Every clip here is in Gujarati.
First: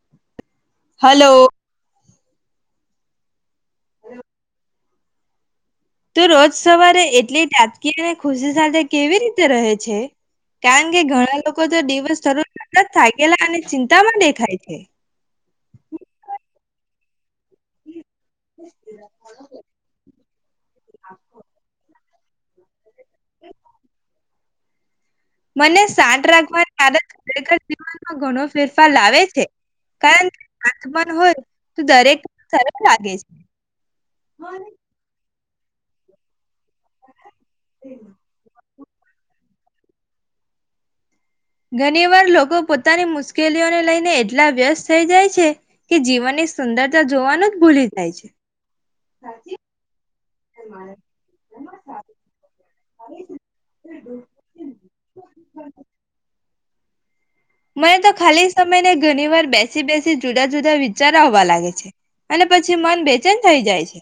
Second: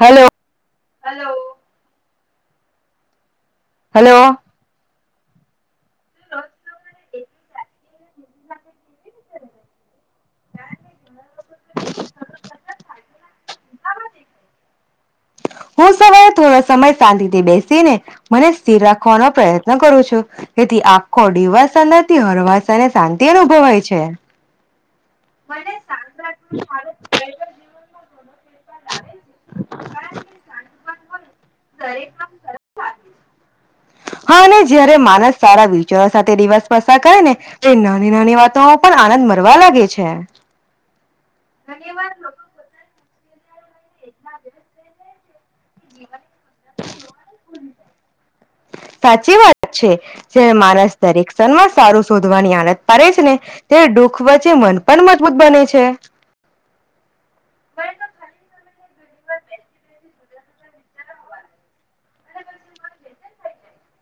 Hello, hello. હલો. તો રોજ સવારે એટલે [unintelligible] અને ખુશી સાથે કેવી રીતે રહે છે? કારણ કે ઘણા લોકો તો દિવસ શરૂ થયા જ થાકેલા અને ચિંતામાં દેખાય છે. હું સવારે થોડા સમય શાંતિ થી બેસી ને મનને સ્થિર રાખવાનો પ્રયત્ન કરું છું, તેથી આખો દિવાસ અ રથી હરવાસ અને શાંતિ અનુભવાય છે. મને શાઠ રાખવાની આદત જ ખરેખર જીવનમાં ઘણો ફેરફાર લાવે છે. કારણ કે [unintelligible] હોય તો દરેક સરળ લાગે છે. હા જયારે અને માણસ સારા વિચારો સાથે દિવસ પ્રસા કરે ને એ નાની નાની વાતો પણ આનંદ મરવા લે. છે. ઘણી વાર લોકો પોતાની મુશ. કે લીઓને લઇને ને એટલા વ્યસ્ત થઈ જાય. છે. કે જીવનની સુંદરતા જોવાનું જ ભૂલી જાય છે [inaudible] સાચી વાત છે જે માણસ દરેક ક્ષણ માં સારું શોધવાની આડત પાડે છે ને તે દુઃખ વચ્ચે મન પણ મજબૂત બને છે. મને તો ખાલી સમય ને ઘણી વાર બેસી બેસી જુદા જુદા વિચારો આવવા લાગે છે અને પછી મન બેચન થઈ જાય છે.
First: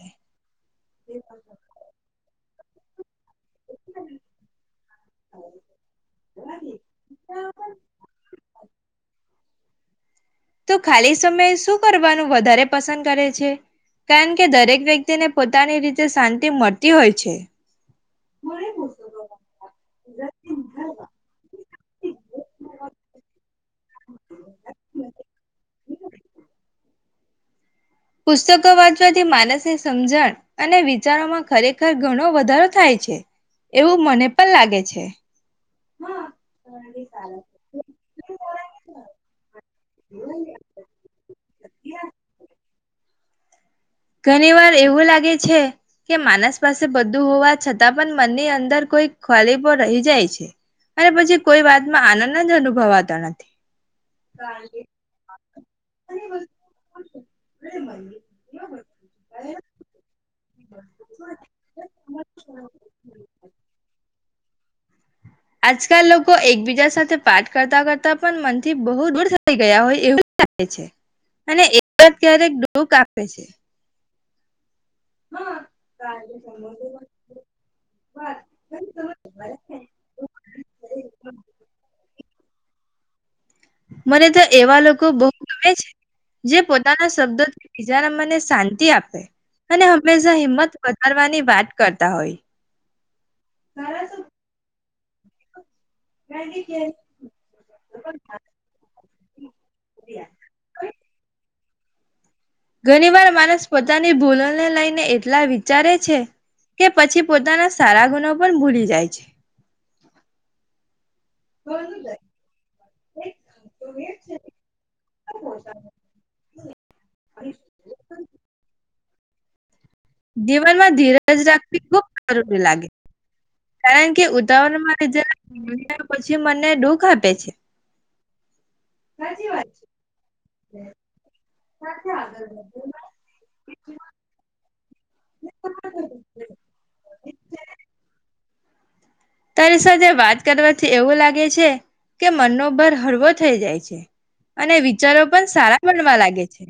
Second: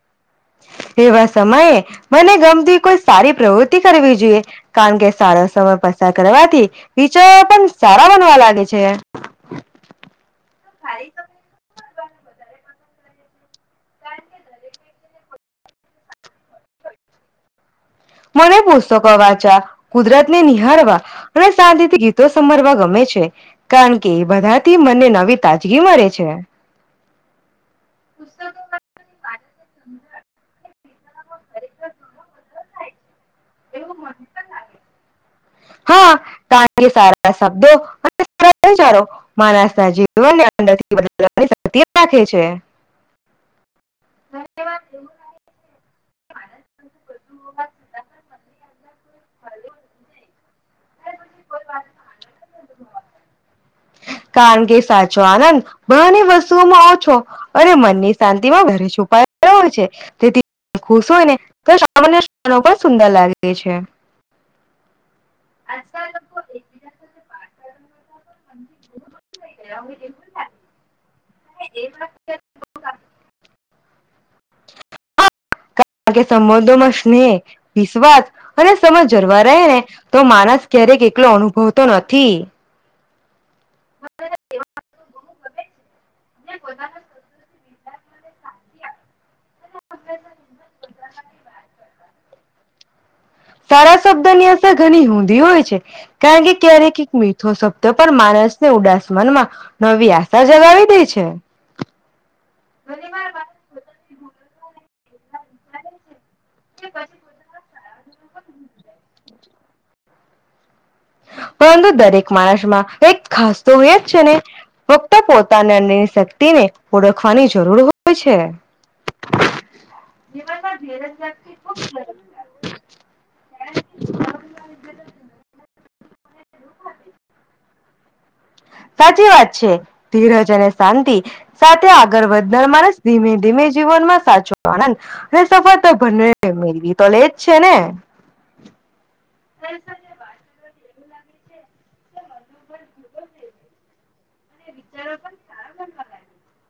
એવા સમયે. મને ગમતી કોઈ સારી પ્રવૃતિ કરવી જોઈએ કારણ કે સારા સમય પસાર કરવાથી વિચારો પણ સારા બનવા લાગે છે. તો ખાલી સમય શું કરવાનું વધારે પસંદ કરે છે કારણ કે દરેક વ્યક્તિને પોતાની રીતે શાંતિ મળતી હોય છે મને પુસ્તકો વાંચવા કુદરત ને નિહાળવા અને શાંતથી ગીતો સમરવા ગમે છે કારણ કે એ બધાથી મને નવી તાજગી મળે છે પુસ્તકો વાંચવાથી માનસની સમજણ અને વિચારોમાં ખરેખર ઘણો વધારો થાય છે એવું મને પણ લાગે છે હા કારણ કે સારા શબ્દો અને સારા વિચારો માણસ ના જીવન અંદરથી બદવાની શક્ રાખે છે ઘણી વાર એવું લાગે છે કે માણસ પાસે બધું હોવા છતાં પણ મનની અંદર કોઈ ખલીપો રહી જાય છે અને પછી કોઈ વાતમાં આનંદ જ અનુભવાતો નથી કારણ કે સાચો આનંદ બહાર ની વસ્તુઓમાં ઓછો અને મનની શાંતિમાં વધુ છુપાઈ રહયો હોય છે તેથી ખુશ હોયને તો સામાન્ય પણ સુંદર લાગે છે આજકાલ લોકો એકબીજા સાથે પાઠ કરતા કરતા પણ મનથી બહુ દૂર થઈ ગયા હોય એવું લાગે છે અને એવા જ ક્યારેક દુઃખ આપે છે કારણ કે સંબંધોમાં સ્નેહ વિશ્વાસ અને સમજ જળવા રહે ને તો માણસ ક્યારેક એકલો અનુભવતો નથી મને તો એવા લોકો બહુ ગમે છે જે પોતાના શબ્દો બીજાના મને શાંતિ આપે અને હંમેશા હિંમત વધારવાની વાત કરતા હોય સારા શબ્દો ની અશેર ઘણી ઊંધી હોય છે કારણ કે ક્યારેક એક મીઠો શબ્દ પણ માણસને ઉદાસમનમાં નવી આશા જગાવી દે છે ઘણી વાર માણસ પોતાની ભૂલ ને લઈને એટલા વિચારે છે કે પછી પોતાના સારા ગુણો પણ ભૂલી જાય છે પરંતુ દરેક માણસમાં એક ખાસતો હોય જ છે ને ફક્ત પોતાને અનની શક્તિને ઓળખવાની જરૂર હોય છે જીવનમાં ધીરજ રાખવી બહુ જરૂરી લાગે કારણ કે ઉતાવળમાં જ્યારે [inaudible] પછી મનને દુઃખ આપે છે સાચી વાત છે ધીરજ અને શાંતિ સાથે આગળ વધનાર માણસ ધીમે ધીમે જીવનમાં સાચો હન હ સફર તો [inaudible] મેરી તો લેજ છે ને [inaudible] તારી સાથે વાત કરવાથી એવું લાગે છે કે મનનો ભાર હળવો થઈ જાય છે અને વિચારો પણ સારા બનવા લાગે છે.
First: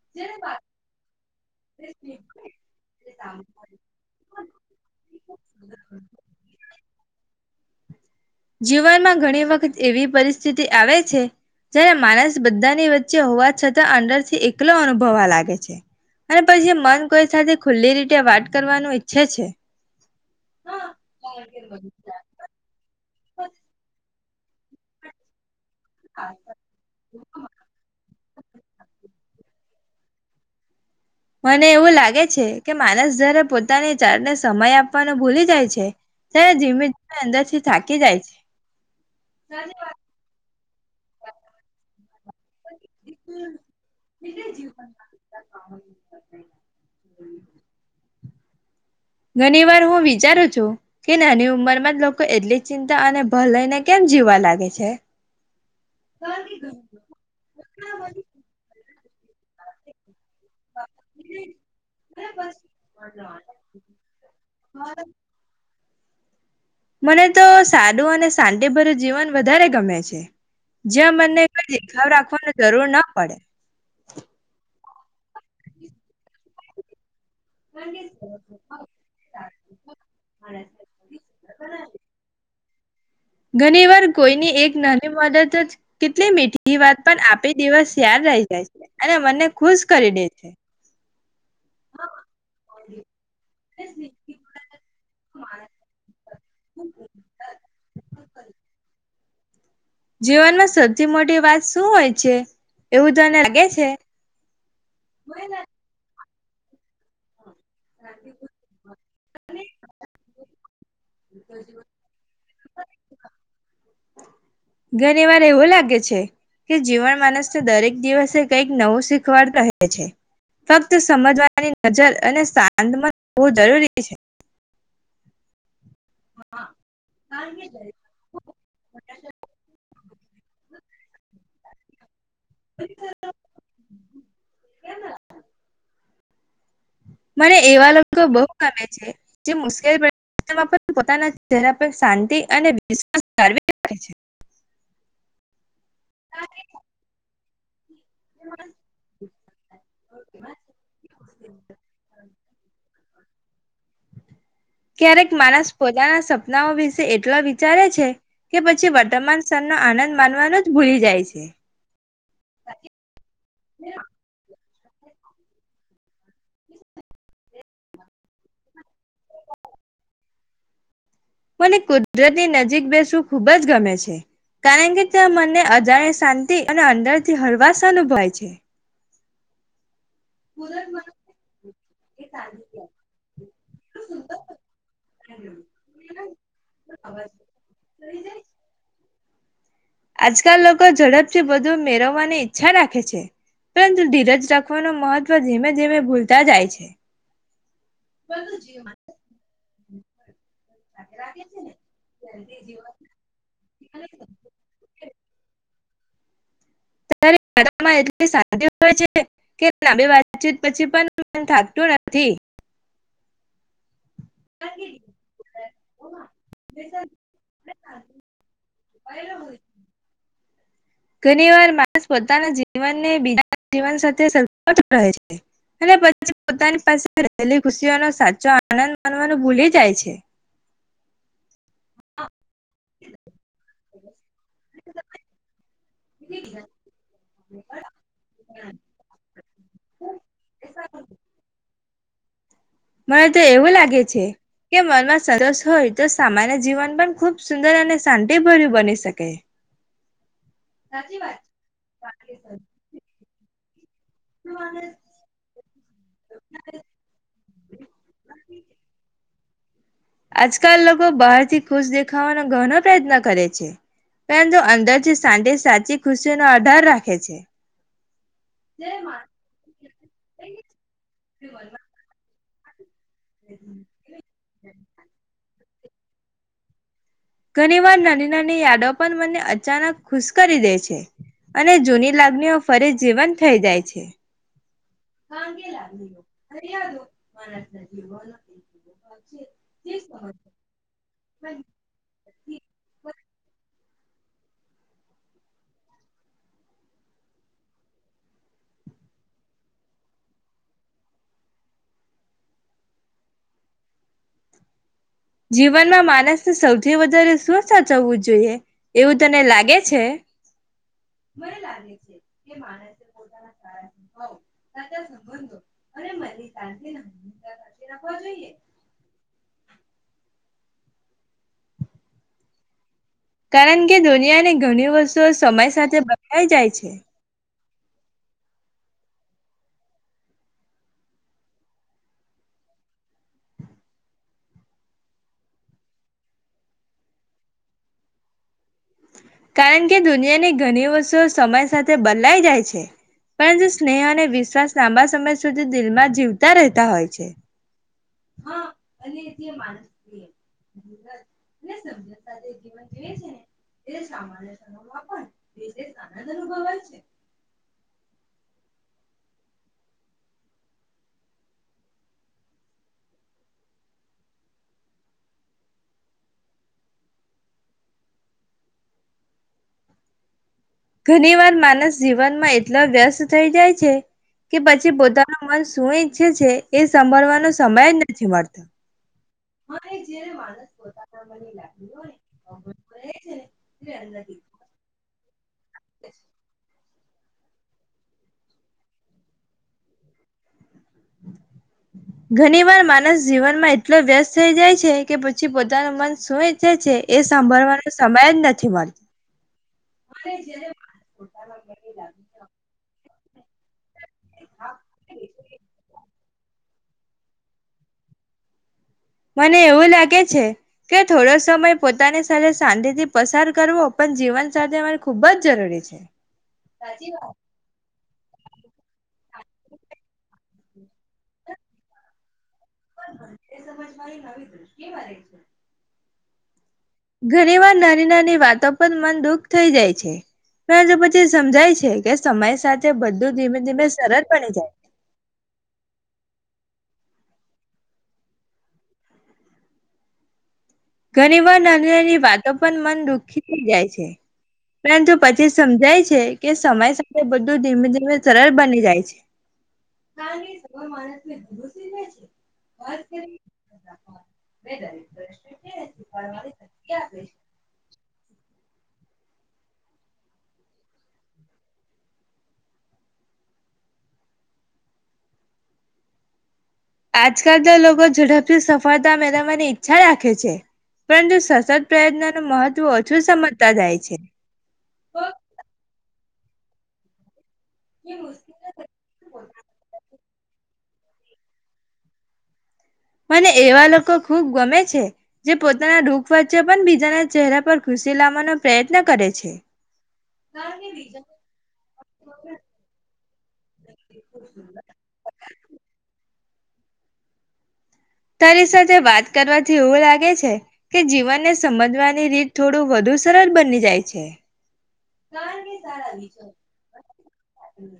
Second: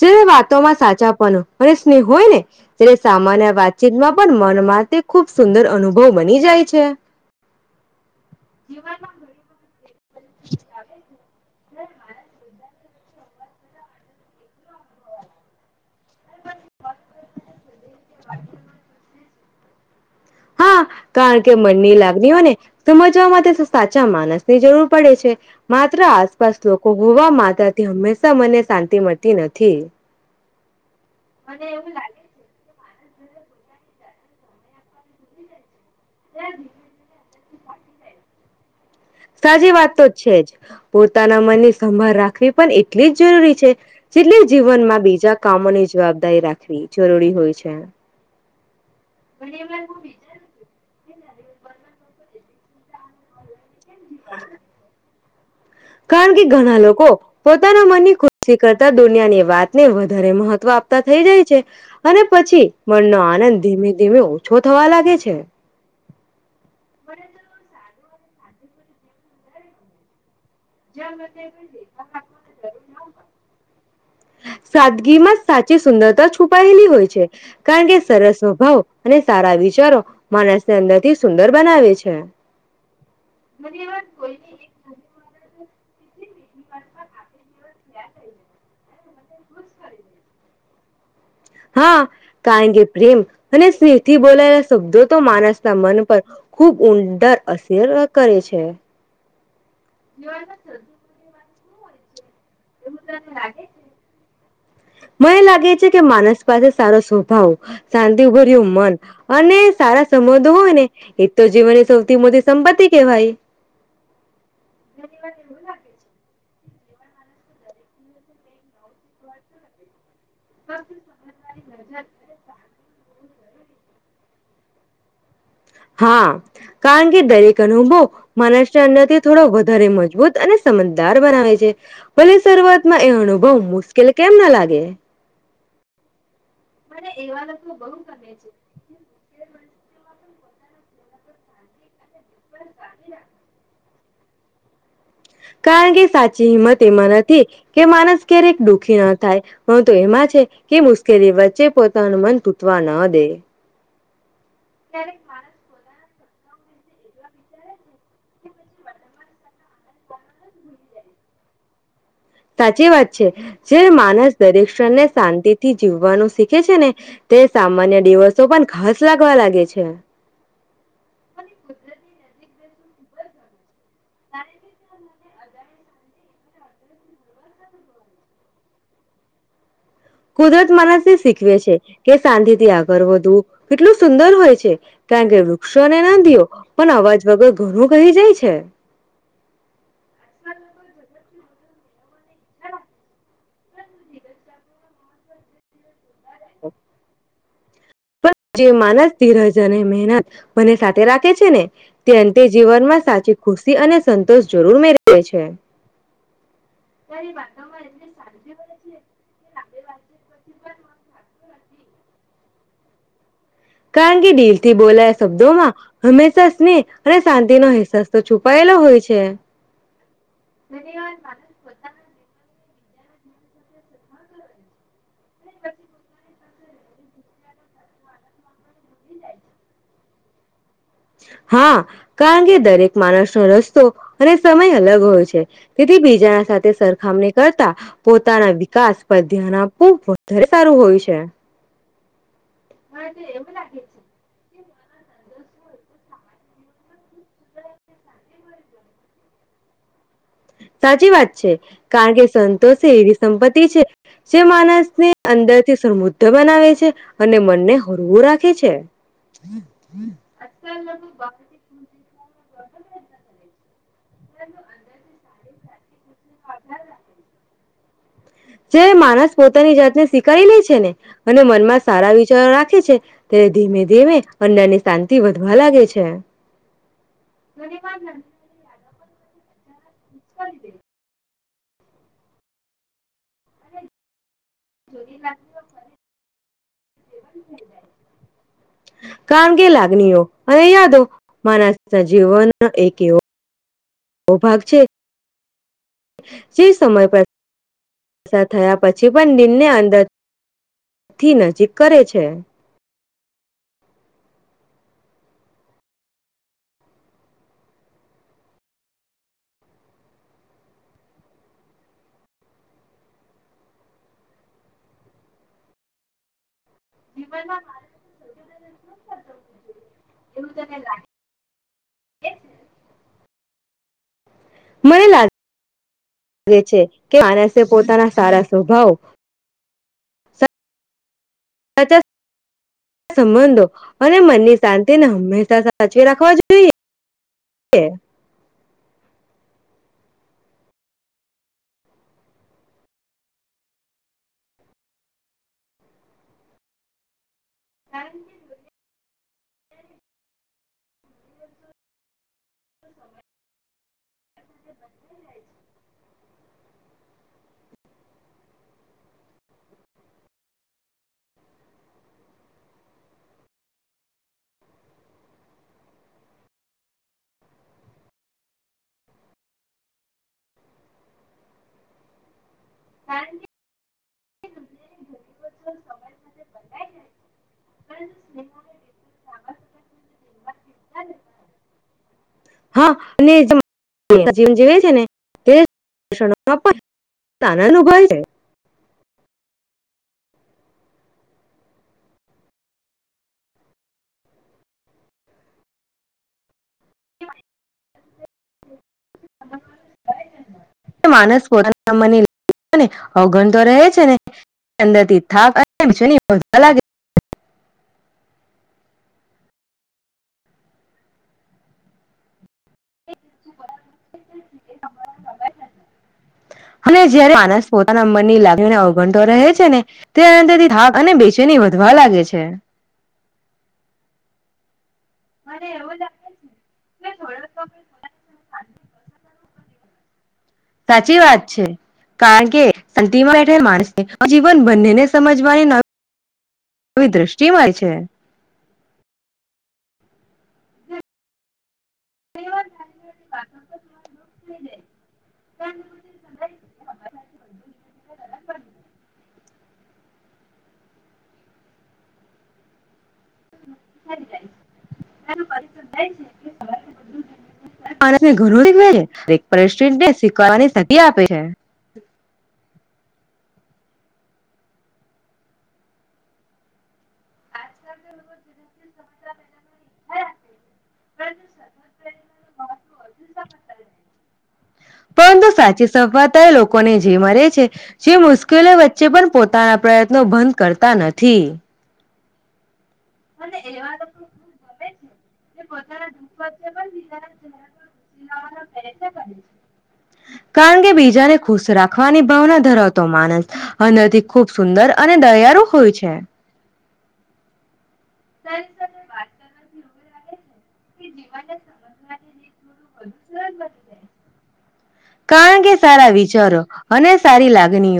જે વાતોમાં સાચાપનો અને સ્નેહ હોય ને ત્યારે સામાન્ય વાતચીતમાં પણ મનમાં તે ખુબ સુંદર અનુભવ બની જાય છે. જીવનમાં ઘણી વખત એવી પરિસ્થિતિ આવે છે જયારે માણસ બધાની વચ્ચ ચ્ચ હોવા છતાં અંંદર થી એકલો અનુભવા લાગે છે. અને પછી મન કોઈ સાથે ખુલ્લી રીતે વાત કરવાનું ઈચ્છે છે. હા કારણ કે મનની લાગણી હોય ને સમજ વા માટે સાચા માણસ ની જરૂર પડે છે. માત્ર આસપાસ લોકો હોવા માતા થી હંમેશા ત મને શાંતિ મળતી નથી. મને એવું લાગે છે કે માણસ જારે પોતાને ચાર ને સમય આપવાનો ભૂલી જાય છે. ત્યારે ધીમે ધી જમે અંદર થી થાકી જાય છે. સાચી વાત તો છેજ. પોતાના મનની સંભાળ રાખ વી પણ એટલી જ જરૂરી છે જેટલી જીવનમાં બીજા કામોની જવાબદારી રાખવી જરૂરી હોય છે ઘણી વાર હું વિચારું છું કે નાની ઉંમર જ લોકો એટલી ચિંતા અને ભલાય ને કેમ જીવવા લાગે છે કારણ કે ઘણા લોકો પોતાના મનની ખુશી કરતા દુનિયાની વાતને વધુ ઘરે મહત્વ આપતા થઈ જાય છે અને પછી મનનો આનંદ ધીમે-ધીમે ઓછો થવા લાગે છે. મને તો સારું અને શાંતિભર્યુ જીવન વધારે ગમે છે. જ્યાં મનને કોઈ દેખાવ રાખવાનો જરૂર ના પડે. સાદગી માં સાચી સુંદરતા છુપાયેલી હોય છે. કારણ કે સરસ સ્વભાવ અને સારા વિચારો માણસને અંદરથી સુંદર બનાવે છે. ઘણી વાર કોઈની એક નાની મદદ જ એટલે મીઠી વાત પણ આપે દિવસ યાદ આવી જાય છે અને મને ખુશ કરી દે છે. હા, કારણ કે પ્રેમ અને સ્નેહથી બોલાયેલા શબ્દો તો માણસના મન, પર ખૂબ ઉદર અસર કરે છે. જીવનમાં સૌથી મોટી વાત શું હોય છે? એવું તને લાગે છે મને એ લાગે છે કે માનસ પાસે સારો સ્વભાવ શાંતિ ઉબર્યું રહ્યું મન. અને સારા સંબંધો હોય ને એ તો જીવન એ સૌથી મોટી સંપત્તિ કહેવાય. ઘણી વાર એવો લાગે છે કે જીવન માનસને દરેક દિવસે કઈક નવું શીખવાડ કરે છે. ફક્ત સમજવાની નજર અને શાંતમાં બહુ જરૂરી છે. હા, કારણ કે દરેક અનુભવ, માનસને અંદરથી થોડો વધારે મજબૂત અને સમજદાર બનાવે છે, ભલે શરૂઆતમાં એ અનુભવ મુશ્કેલ કેમ ના લાગે. મને એવા લોકો બહુ ગમે છે, જે મુશ્કેલ પડે એમાં પણ પોતાના ચહેરા પર શાંતિ અને વિશ્વાસ ધારવી [unintelligible] કારણ કે સાચી હિંમત એમાં નથી કે માનસ ક્યારેક દુઃખી ન થાય, પરંતુ એમાં છે કે મુશ્કેલી વચ્ચે પોતાનું મન તૂટવા ન દે. ક્યારેક માણસ પોતાાના સપનાઓ વિશે એટલા વિચારે છે કે પછી વર્તમાન સ્તર નો આનંદ માનવાનું જ ભૂલી જાય છે. સાચી વાત છે. જે માનસ દરેક શિક્ષણ ને શાંતિથી જીવવાનું શીખે છે ને તે સામાન્ય દિવસો પણ ખાસ લાગવા લાગે છે. મને કુદરતની [unintelligible] બેસવું ખુબ જ ગમે છે. છે, કારણ કે [unintelligible] મને અજાણ્ય શાંતિ અને અંદર થી હરવાસ અનુભવાય છે. કુદરત માણસથી શીખવે છે કે શાંતીથી આગળ વધવું કેટલું સુંદર હોય છે, કારણ કે વૃક્ષો ને નદીઓ પણ અવાજ વગર ઘણું કહી જાય છે. જે બધું મેળવવાની ઈચ્છા રાખે છે, પરંતુ ધીરજ રાખવાનું મહત્વ ધીમે ધીમે ભૂલ તા જાય છે. જે માનસ ધીરજ અને મહેનત બને સાથે રાખે છે ને તે અંતે જીવનમાં સાચી ખુશી અને સંતોષ જરૂર મેળ છે. ત્યારે [inaudible] એટલી શાંત હોય છે કે ના બેી વાતચીત પછી પણ. થાકતું નથી. કારણ કે દિલ થી બોલાયા શબ્દોમાં હંમેશા સ્નેહ અને શાંતિનો અહેસાસ તો છુપાયેલો હોય છે. ઘણી વાર માણસ પોતાના જ. જીવનને બીજા જીવન સાથે સરખાવતો હોય છે અને પછી પોતાની પાસે રહેલી ખુશીઓનો સાચો આનંદ માનવાનું ભૂલી જાય છે. [inaudible] હા કારણ કે દરેક માણસનો રસ્તો. અને સમય અલગ હોય છે તેથી બીજાના સાથે સરખામણી કરતા પોતાના વિકાસ પર ધ્યાન આપવું વધારે સારું હોય છે. મને તો એવું લાગે છે. કે મનમાં સંતોષ હોય તો સામાન્ય જીવન પણ ખૂબ સુંદર અને શાંતિભર્યું બની શકે. સાચી વાત છે કારણ કે સંતોષે એવી સંપત્તિ. તિ છે. જે માણસને અંદરથી સમૃદ્ધ બનાવે છે અને મનને હરવું રાખે છે. હમ. આજકાલ લોકો બહારથી ખુશ દેખાવાનો ઘનો પ્રયત્ન કરે છે પરંતુ અંદરથી સાડે સાચી. ખુશીનો આધાર રાખે છે. જે માણસ પોતાની જાતને સ્વીકારી લે છે ને અને મનમાં સારા વિ. ચ રાખે છે. ત્યારે ધીમે ધીમે અન્ય ની શાંતિ વધવા લાગે છે. છે. ઘણી વાર નાની નાની યાદો પણ મને અચાનક. ખુશ કરી દે છે. અને જૂની લાગણીઓ ફરી જીવંત થઈ જાય છે. કા કે લાગે. [unintelligible] કારણ કે લાગણીઓ અને યાદો માણસના જીવન એક એવો. ઓ ભાગ છે. જે સમય પસાર થયા પછી પણ દિલ ને અંદરથી નજીક કરે છે. જીવનમાં માણસને સૌથી વધારે શું સાચવવું જોઈએ એવું તને લાગે છે મેને લાગે છે કે માનસ જીવનમાં મારે એવું તને લાગે. કરણ કે ધોની. તંને ઘણી વસ્તુ લાગે સમય સાથે બદલાઈ જાય છે. તે પોતાના સારા સ્વભાવ. આ ચ સંબંધો અને મનની શાંતિને હંમેશા સાચવી રાખવા જોઈએ. કારણ કે દુનિયાની ઘણી વસ્તુઓ સમય સાથે બદલાઈ જાય છે પરંતુ સ્નેહ અને વિશ્વાસ લાંબા સમય સુધી દિલમાં જીવતા રહેતા હોય છે. હા અને જે માનસય. જીવન જીવે છે ને અનુભ છે. ઘણી વાર માનસ જીવનમાં. એટલે વ્યસ્ત થઇ જાય છે. કે પછી પોતાનું મન શું ઈચ્છે છે એ સાભળવાનું સમય જ નથી મળતા. જય્યારે માણસ પોતાના મને લાગ હોય. હા ને [unintelligible] જ જીવન જીવે છે ને. તે શષણો આપાય તાના નુભવે છે. ઘણી વાર માનસ જીવનમાં એટલો વ્યસ્ત થઇ જાય છે કે પછી પોતાનું મન શું ઈચ્છે છે એ સાંભળવાનો સમય જ નથી મળતો. માણસ કોતાના મને [unintelligible] અગણ તો રહે છે ને, અંદર થી થાક અને. [unintelligible] મને એવું લાગે છે, કે થોડો સમય પોતાની સાથે શાંતિથી પસાર કરવો પણ જીવન સાથે અરે ખુબ જ જરૂરી છે. અને જયારે માણસ મનની લાગણીને અવગણતો રહે છે ને, તેના અંદરથી થાક અને બેચેની વધવા લાગે છે. બબ એ સમજ મારી નવી દ્ર. [unintelligible] મને રજ [unintelligible] ઘણી વાર નાની નાની વાતો પર મન દુઃખ થઈ જાય છે. પરંતુ સાચી પછી વાત છે, સમજાય કે કારણ સમય કે સાથે બધું શાંતિમાં ધીમે બેઠેલ ધીમે માણસને સરળ બની જીવન જાય. બંનેને સમજવાની ન આવી દ્રષ્ટિમાંય છે. ઘણી વાર નાની નાની વાતો પણ મન દુઃખી થઈ જાય છે, પરંતુ પછી સમજાય છે કે સમય સાથે બધું ધીમે ધીમે સરળ બની જાય છે. કાર સ માણસને ભરોસું થ છે કરી [unintelligible] વેદા વ [unintelligible] આપે છે [unintelligible] માણસને ઘરું શીખવે છે ને પરિસ્થિતિને શીકારવાની શતિ આપે છે. આજકાલ તો લોકો ઝડપથી સફળતા મેળવવાની ઈચ્છા રાખે છે, પરંતુ સશત પ્રયત્નનું મહત્વ ઓછું સમજતા જાય છે. પરંતુ સાચી સફળતા એ લોકોને જે મળે છે જે મુશ્કેલી વચ્ચે પણ પોતાના પ્રય ત્નો ભંધ કરતા નથી. મને એવા લોકો ખૂબ ગમે છે. જે પોતાના દુઃખ વચ્ચે પણ બીજાના ચહેરા પર ખુશી લાવવાનો પ્રયત્ન કરે છે. કારણ કે બીજાને ખુશ રાખવાની ભાવના ધરાવતો માણસ અંદરથી ખુબ સુંદર અને દયારુ હોય છે. તારી સાથે વાત કરવાથી એવું લા કે છે કે જીવનને સમજવાની રીત થોડું વધુ સરળ બની જાય છે કારણ કે સારા વિચારો અને સારી લાગણીઓ